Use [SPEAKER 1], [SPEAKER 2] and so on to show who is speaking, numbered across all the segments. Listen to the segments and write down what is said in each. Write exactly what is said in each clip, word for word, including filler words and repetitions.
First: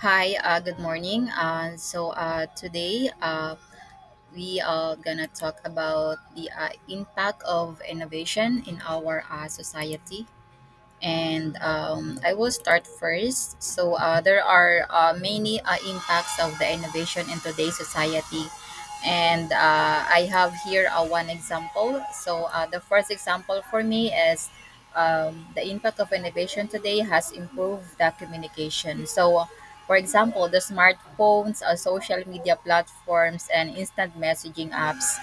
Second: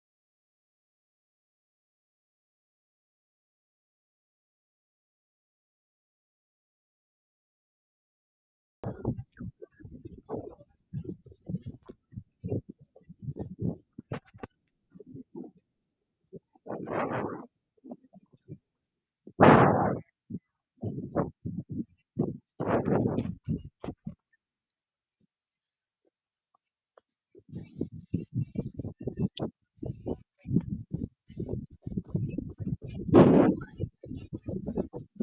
[SPEAKER 1] Hi, uh, good morning. Uh, so uh, today uh, we are gonna talk about the uh, impact of innovation in our uh, society, and um, I will start first. So uh, there are uh, many uh, impacts of the innovation in today's society, and uh, I have here uh, one example. So uh, the first example for me is um, the impact of innovation today has improved the communication. So, for example, the smartphones, uh, social media platforms, and instant messaging apps,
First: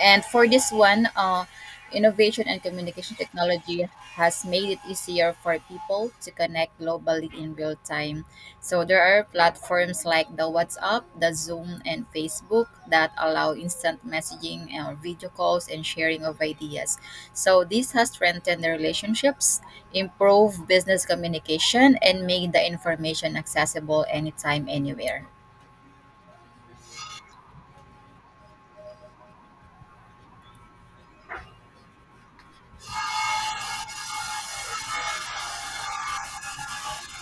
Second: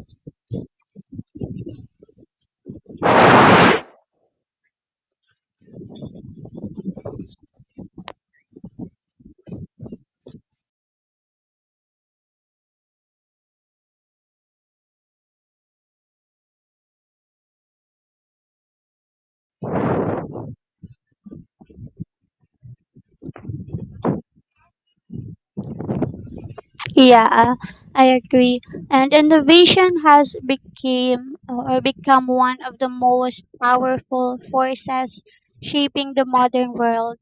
[SPEAKER 1] and for this one, uh, innovation and communication technology has made it easier for people to connect globally in real time. So there are platforms like the WhatsApp, the Zoom, and Facebook that allow instant messaging and video calls and sharing of ideas. So this has strengthened the relationships, improved business communication, and made the information accessible anytime, anywhere.
[SPEAKER 2] Yeah, I agree. And innovation has became or become one of the most powerful forces shaping the modern world.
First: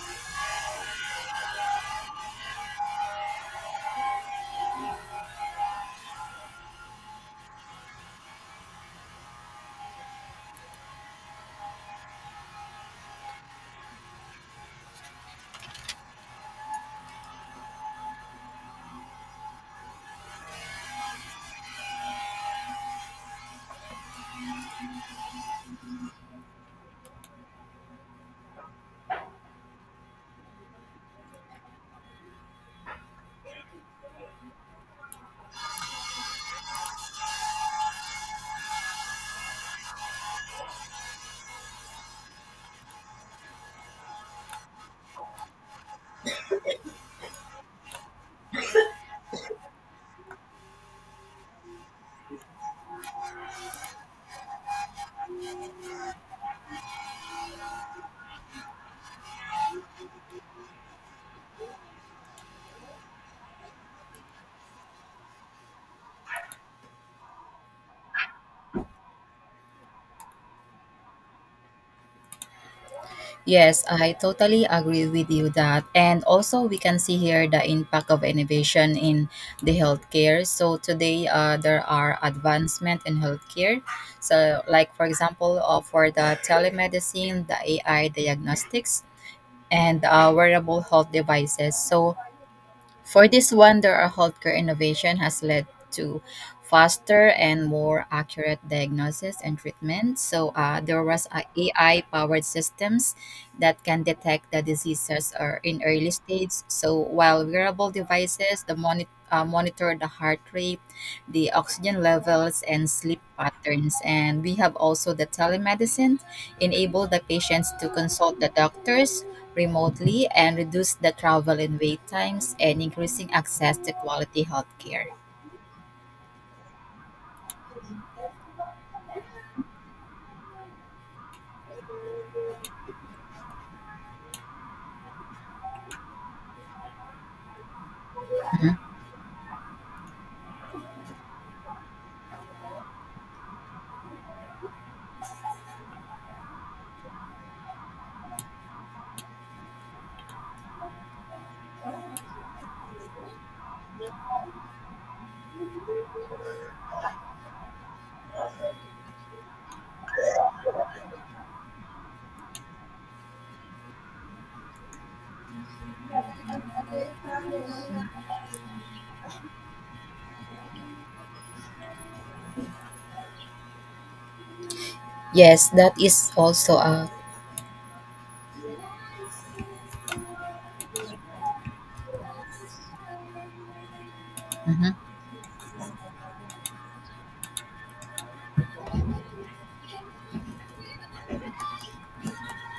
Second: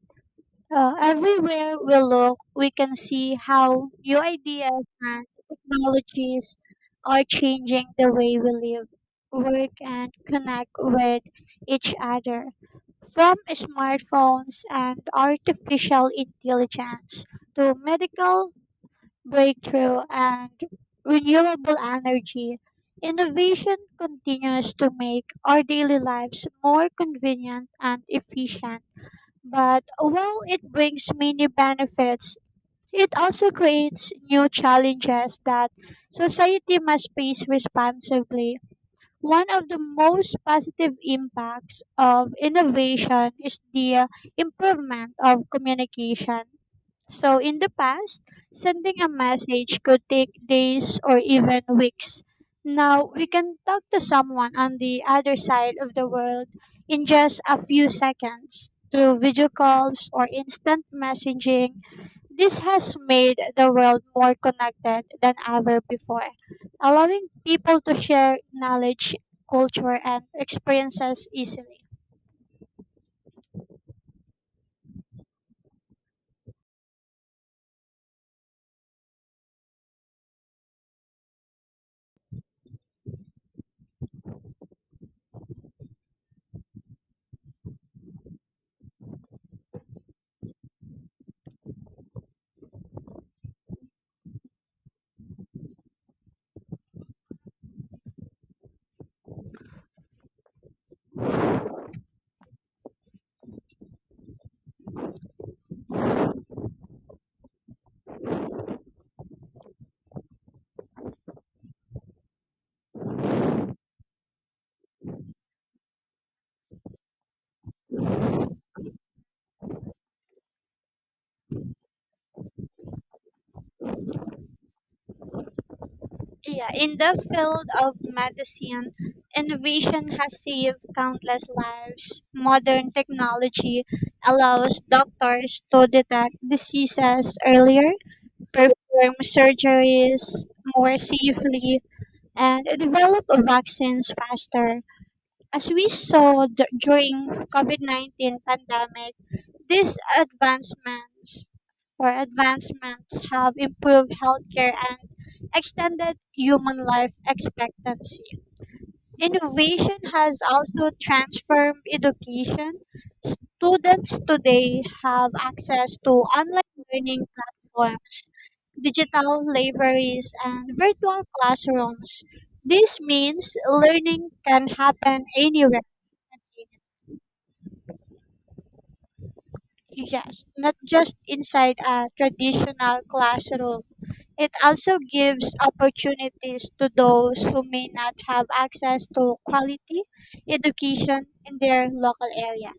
[SPEAKER 2] Uh, everywhere we look, we can see how new ideas and technologies are changing the way we live, work, and connect with each other. From smartphones and artificial intelligence to medical breakthrough, and renewable energy, innovation continues to make our daily lives more convenient and efficient. But while it brings many benefits, it also creates new challenges that society must face responsibly. One of the most positive impacts of innovation is the uh, improvement of communication. So, in the past, sending a message could take days or even weeks. Now, we can talk to someone on the other side of the world in just a few seconds through video calls or instant messaging. This has made the world more connected than ever before, allowing people to share knowledge, culture, and experiences easily.
[SPEAKER 1] Yes, I totally agree with you that. And also we can see here the impact of innovation in the healthcare. So today uh, there are advancement in healthcare. So like, for example, uh, for the telemedicine, the A I diagnostics, and uh, wearable health devices. So for this wonder, our healthcare innovation has led to faster and more accurate diagnosis and treatment. So uh, there was a AI-powered systems that can detect the diseases or in early stage. So while wearable devices, the monitor uh, monitor the heart rate, the oxygen levels, and sleep patterns. And we have also the telemedicine, enable the patients to consult the doctors remotely and reduce the travel and wait times and increasing access to quality healthcare.
[SPEAKER 2] Yeah, in the field of medicine, innovation has saved countless lives. Modern technology allows doctors to detect diseases earlier,
[SPEAKER 1] Mhm.
[SPEAKER 2] perform surgeries more safely, and develop vaccines faster. As we saw d- during COVID nineteen pandemic, these advancements or advancements have improved healthcare and extended human life expectancy. Innovation has also transformed education. Students today have access to online learning platforms, digital libraries, and virtual classrooms. This means learning can happen
[SPEAKER 1] Yes,
[SPEAKER 2] anywhere.
[SPEAKER 1] that is also a
[SPEAKER 2] Yes, not just inside a traditional classroom. It
[SPEAKER 1] mhm.
[SPEAKER 2] also gives opportunities to those who may not have access to quality education in their local area.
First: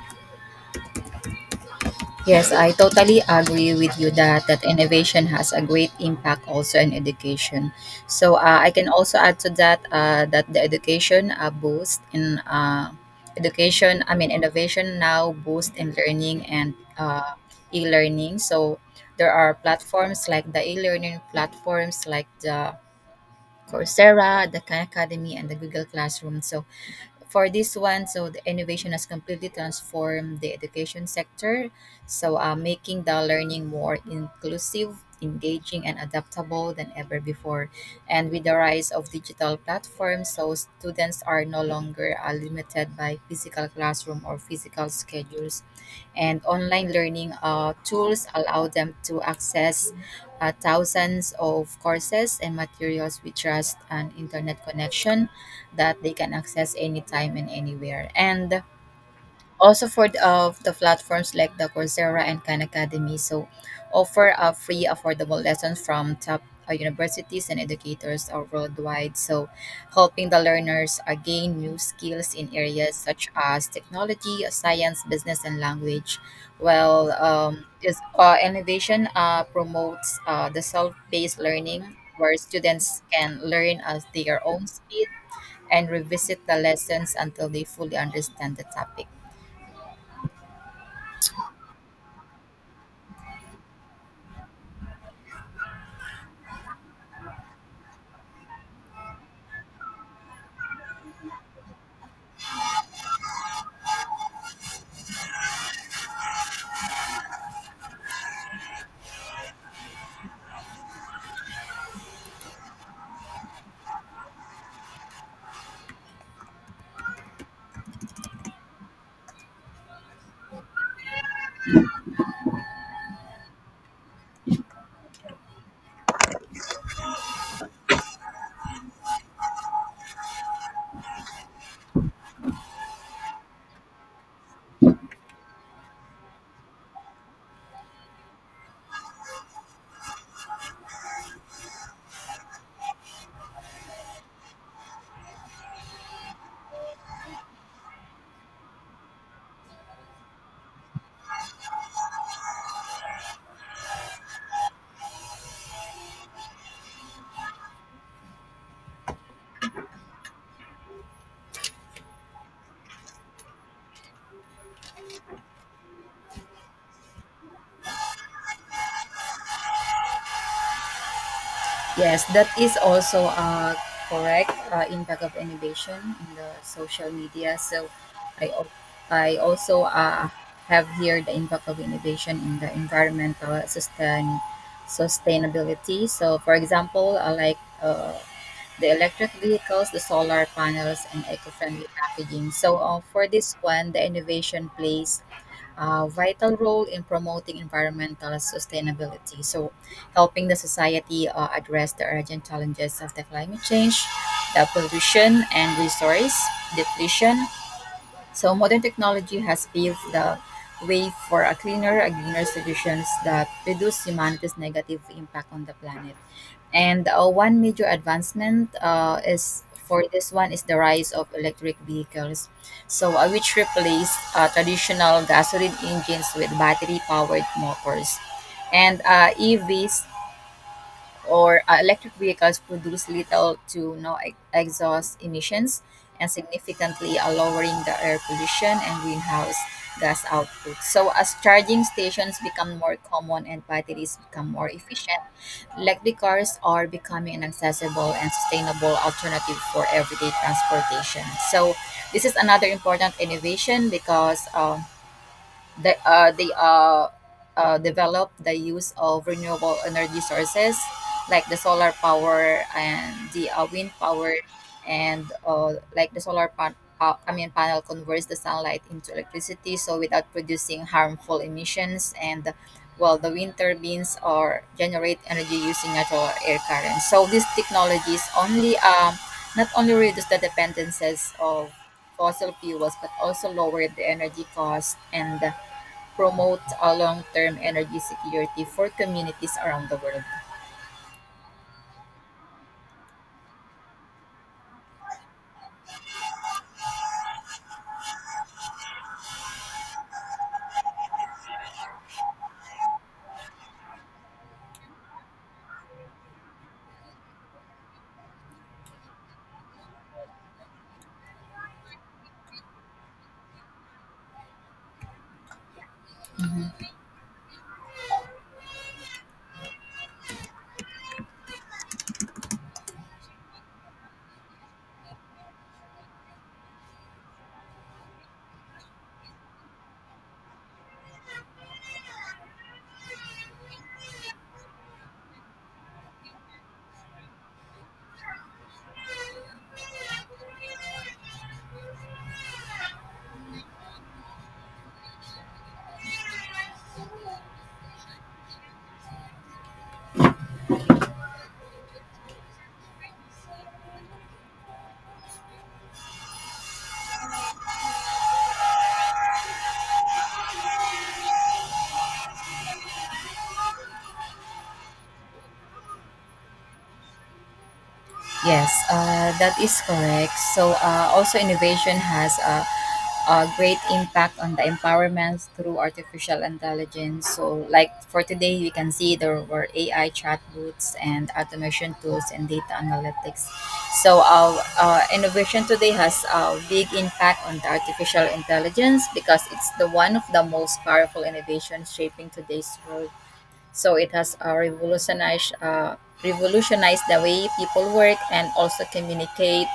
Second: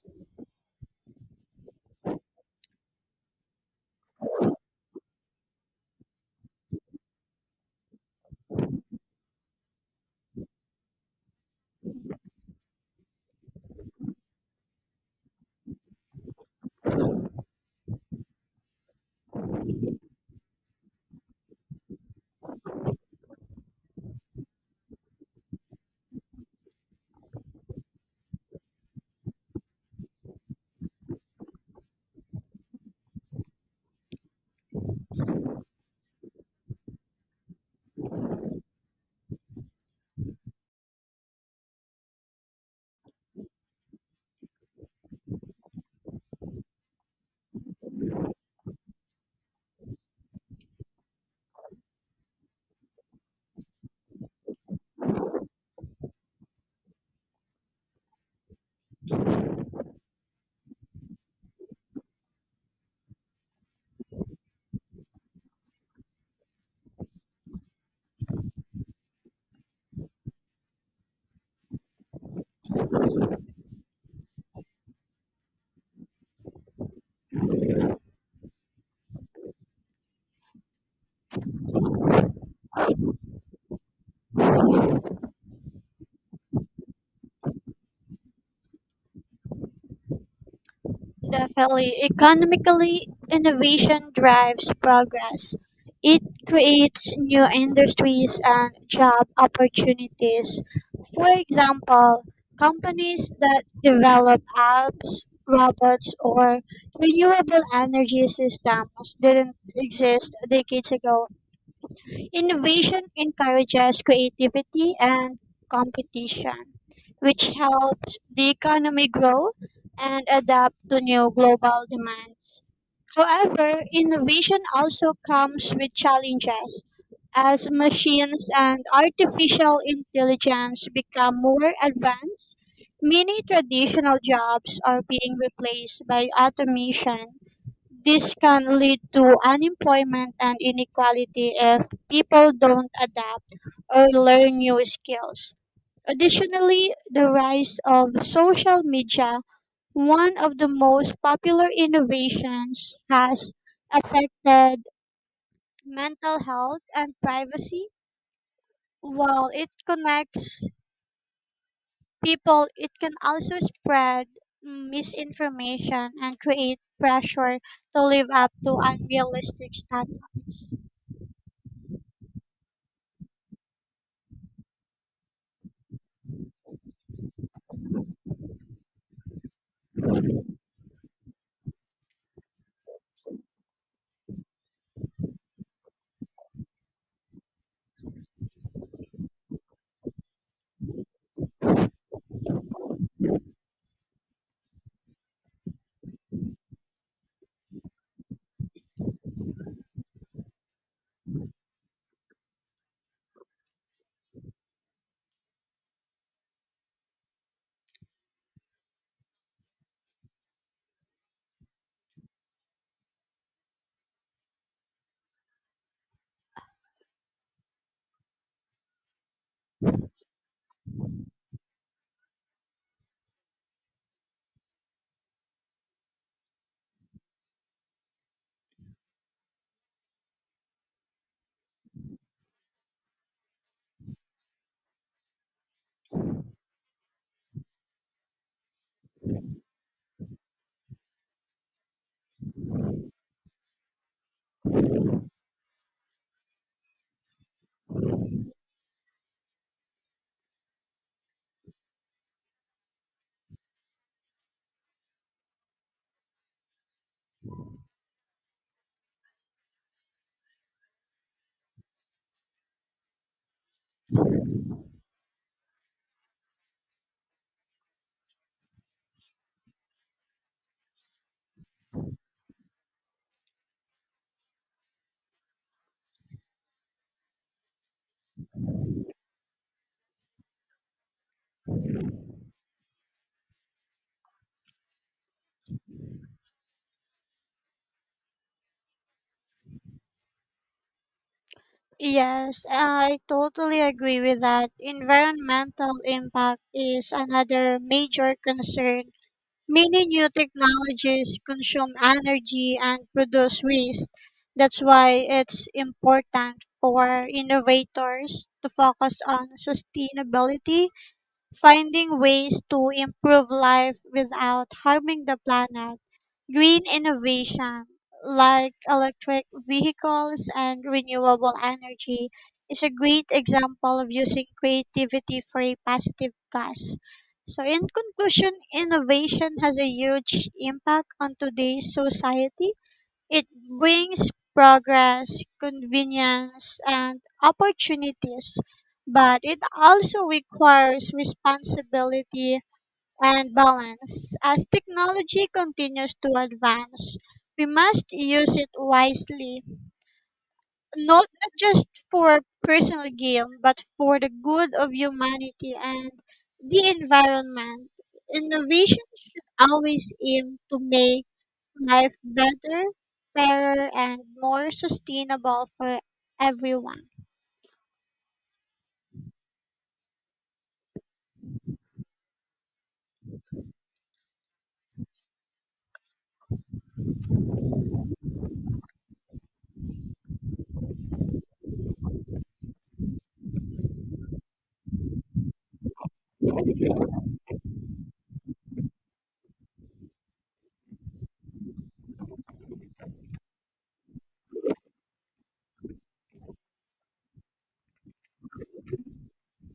[SPEAKER 1] Yes, I totally agree with you that that innovation has a great impact also in education. So uh, I can also add to that uh, that the education uh, boost in uh, education, I mean innovation now boost in learning and uh, e-learning. So there are platforms like the e-learning platforms like the Coursera, the Khan Academy, and the Google Classroom. So for this one, so the innovation has completely transformed the education sector. So, uh, making the learning more inclusive, engaging, and adaptable than ever before. And with the rise of digital platforms, so students are no longer uh, limited by physical classroom or physical schedules. And online learning uh, tools allow them to access uh, thousands of courses and materials with just an internet connection that they can access anytime and anywhere. And also for the, of the platforms like the Coursera and Khan Academy, so offer a free, affordable lessons from top uh, universities and educators uh, worldwide. So helping the learners uh, gain new skills in areas such as technology, uh, science, business, and language. Well, um, is, uh, innovation uh, promotes uh, the self-paced learning where students can learn at their own speed and revisit the lessons until they fully understand the topic.
[SPEAKER 2] Definitely. Economically, innovation drives progress. It creates new industries and job opportunities. For example, companies that develop apps, robots, or renewable energy systems didn't exist decades ago. Innovation encourages creativity and competition, which helps the economy grow and adapt to new global demands. However, innovation also comes with challenges as machines and artificial intelligence become more advanced. Many traditional jobs are being replaced by automation. This can lead to unemployment and inequality if people don't adapt or learn new skills. Additionally, the rise of social media, one of the most popular innovations, has affected mental health and privacy. While it connects people, it can also spread misinformation and create pressure to live up to unrealistic standards.
[SPEAKER 1] Yes, that is also uh, correct uh, impact of innovation in the social media. So I, al- I also uh, have here the impact of innovation in the environmental sustain, sustainability. So for example, uh, like uh, the electric vehicles, the solar panels, and eco-friendly packaging. So uh, for this one, the innovation plays a vital role in promoting environmental sustainability. So, helping the society uh, address the urgent challenges of the climate change, the pollution, and resource depletion. So, modern technology has paved the way for a cleaner, a greener solutions that reduce humanity's negative impact on the planet. And uh, one major advancement uh, is for this one is the rise of electric vehicles, so uh, which replaced uh, traditional gasoline engines with battery-powered motors, and uh, E Vs or uh, electric vehicles produce little to no e- exhaust emissions and significantly are lowering the air pollution and greenhouse gas output. So as charging stations become more common and batteries become more efficient, electric cars are becoming an accessible and sustainable alternative for everyday transportation. So this is another important innovation because um, they, uh, they uh, uh, develop the use of renewable energy sources like the solar power and the uh, wind power, and uh, like the solar pan- pa- I mean panel converts the sunlight into electricity so without producing harmful emissions. And well, the wind turbines or generate energy using natural air currents, so these technologies only um, not only reduce the dependencies of fossil fuels but also lower the energy cost and promote a long-term energy security for communities around the world.
[SPEAKER 2] Yes, I totally agree with that. Environmental impact is another major concern. Many new technologies consume energy and produce waste. That's why it's important for innovators to focus on sustainability, finding ways to improve life without harming the planet. Green
[SPEAKER 1] Mhm.
[SPEAKER 2] innovation like electric vehicles and renewable energy is a great example of using creativity for a positive cause. So in conclusion, innovation has a huge impact on today's society. It brings progress, convenience, and opportunities, but it also requires responsibility and balance. As technology continues to advance, we must use it wisely, not, not just for personal gain, but for the good of humanity and the environment. Innovation should always aim to make life better, fairer, and more sustainable for everyone.
[SPEAKER 1] Yes, uh, that is correct. So uh, also innovation has a, a great impact on the empowerment through artificial intelligence. So like, for today, we can see there were A I chatbots and automation tools and data analytics. So our uh, innovation today has a big impact on the artificial intelligence because it's the one of the most powerful innovations shaping today's world. So it has uh, revolutionized uh, revolutionized the way people work and also communicate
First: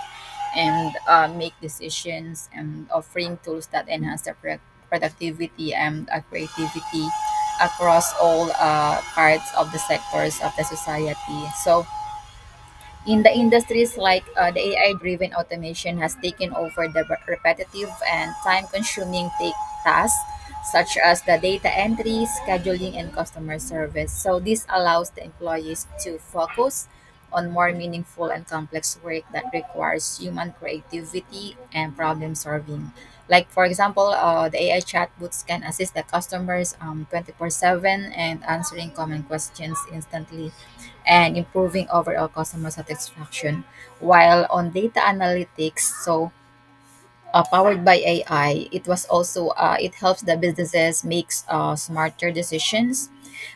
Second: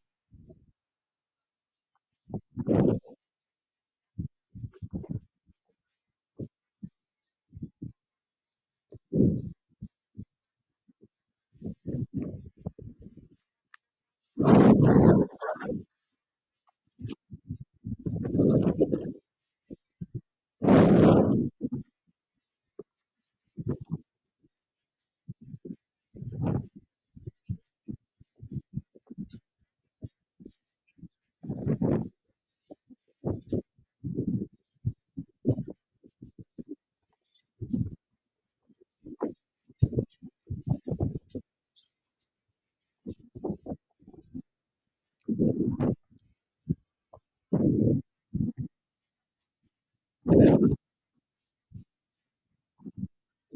[SPEAKER 1] and uh, make decisions and offering tools that enhance their pro- productivity and uh, creativity across all uh, parts of the sectors of the society. So in the industries like uh, the A I driven automation has taken over the re- repetitive and time consuming take tasks such as the data entry, scheduling, and customer service. So, this allows the employees to focus on more meaningful and complex work that requires human creativity and problem solving. Like, for example, uh, the A I chatbots can assist the customers um, twenty-four seven and answering common questions instantly and improving overall customer satisfaction. While on data analytics, so uh, powered by A I, it was also uh, it helps the businesses makes uh, smarter decisions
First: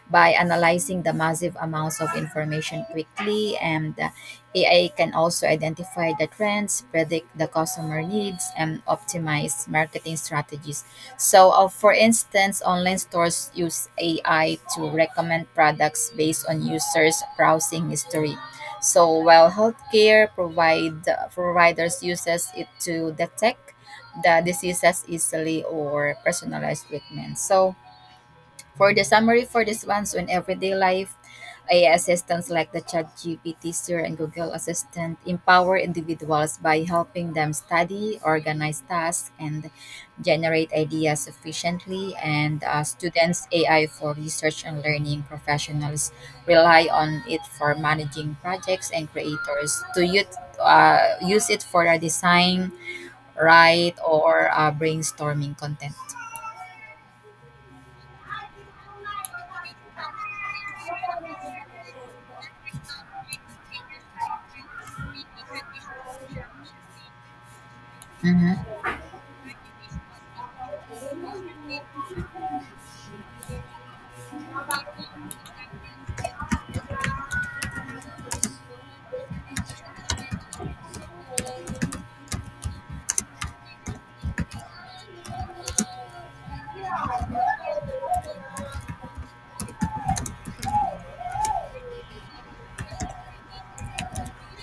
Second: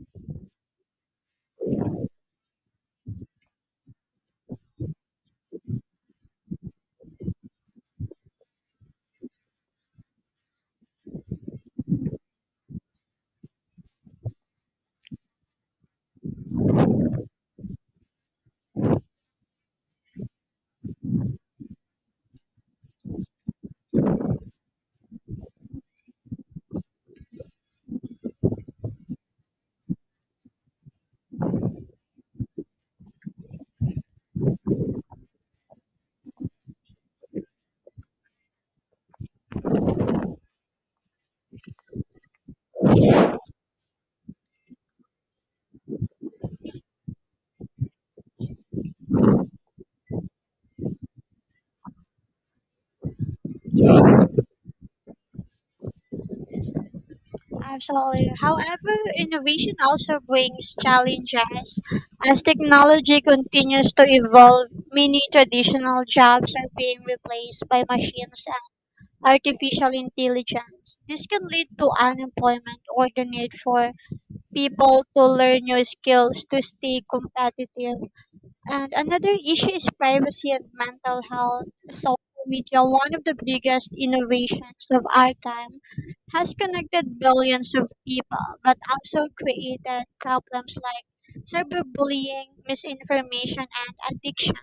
[SPEAKER 1] by analyzing the massive amounts of information quickly, and uh, A I can also identify the trends, predict the customer needs, and optimize marketing strategies. So, uh, for instance, online stores use A I to recommend products based on users' browsing history. So, while healthcare provide providers uses it to detect the diseases easily or personalized treatment. So, for the summary for this one, so in everyday life, A I assistants like the ChatGPT, Siri, and Google Assistant empower individuals by helping them study, organize tasks, and generate ideas efficiently. And uh, students' A I for research and learning professionals rely on it for managing projects and creators to use, uh, use it for a design, write, or uh, brainstorming content.
[SPEAKER 2] Absolutely. However, innovation also brings challenges. As technology continues to evolve, many traditional jobs are being replaced by machines
[SPEAKER 1] Mhm.
[SPEAKER 2] and artificial intelligence. This can lead to unemployment or the need for people to learn new skills to stay competitive. And another issue is privacy and mental health. Social media, one of the biggest innovations of our time, has connected billions of people, but also created problems like cyberbullying, misinformation, and addiction.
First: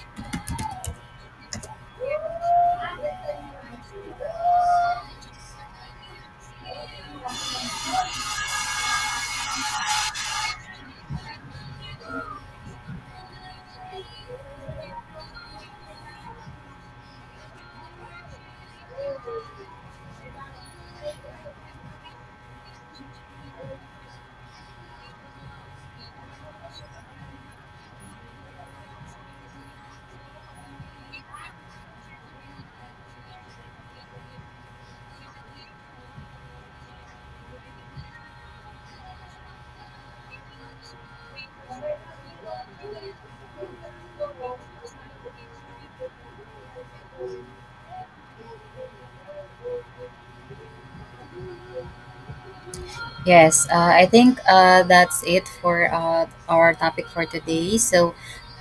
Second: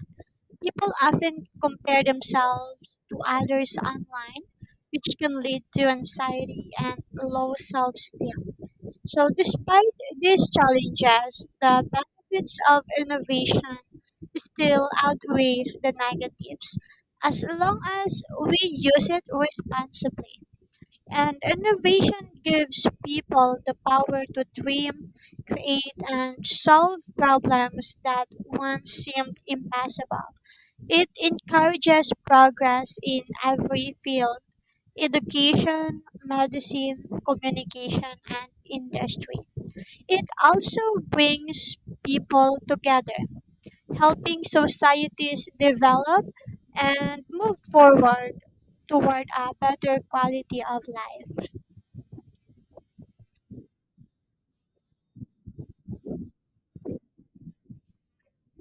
[SPEAKER 2] People often compare themselves to others online, which can lead to anxiety and low self esteem. So, despite these challenges, the benefits of innovation still outweigh the negatives as long as we use it responsibly. And innovation gives people the power to dream, create, and solve problems that once seemed impossible. It encourages progress in every field: education, medicine, communication, and industry. It also brings people together, helping societies develop and move forward toward a better quality of life.
[SPEAKER 1] Yes, uh, I think uh, that's it for uh, our topic for today. So,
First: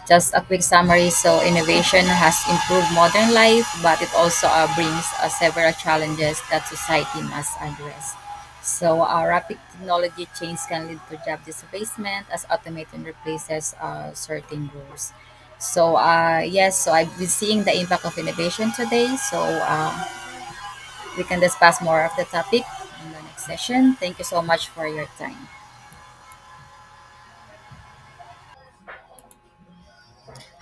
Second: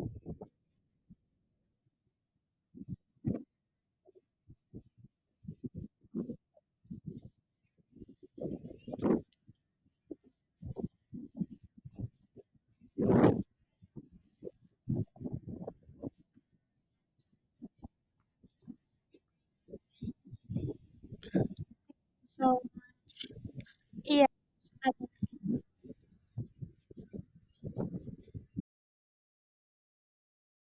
[SPEAKER 1] just a quick summary. So, innovation has improved modern life, but it also uh, brings uh, several challenges that society must address. So, uh, rapid technology change can lead to job displacement as automation replaces uh, certain roles. So, uh, yes, so I've been seeing the impact of innovation today. So, uh, we can discuss more of the
[SPEAKER 2] So,
[SPEAKER 1] topic in the next session. Thank you
[SPEAKER 2] yeah.
[SPEAKER 1] so much for your time.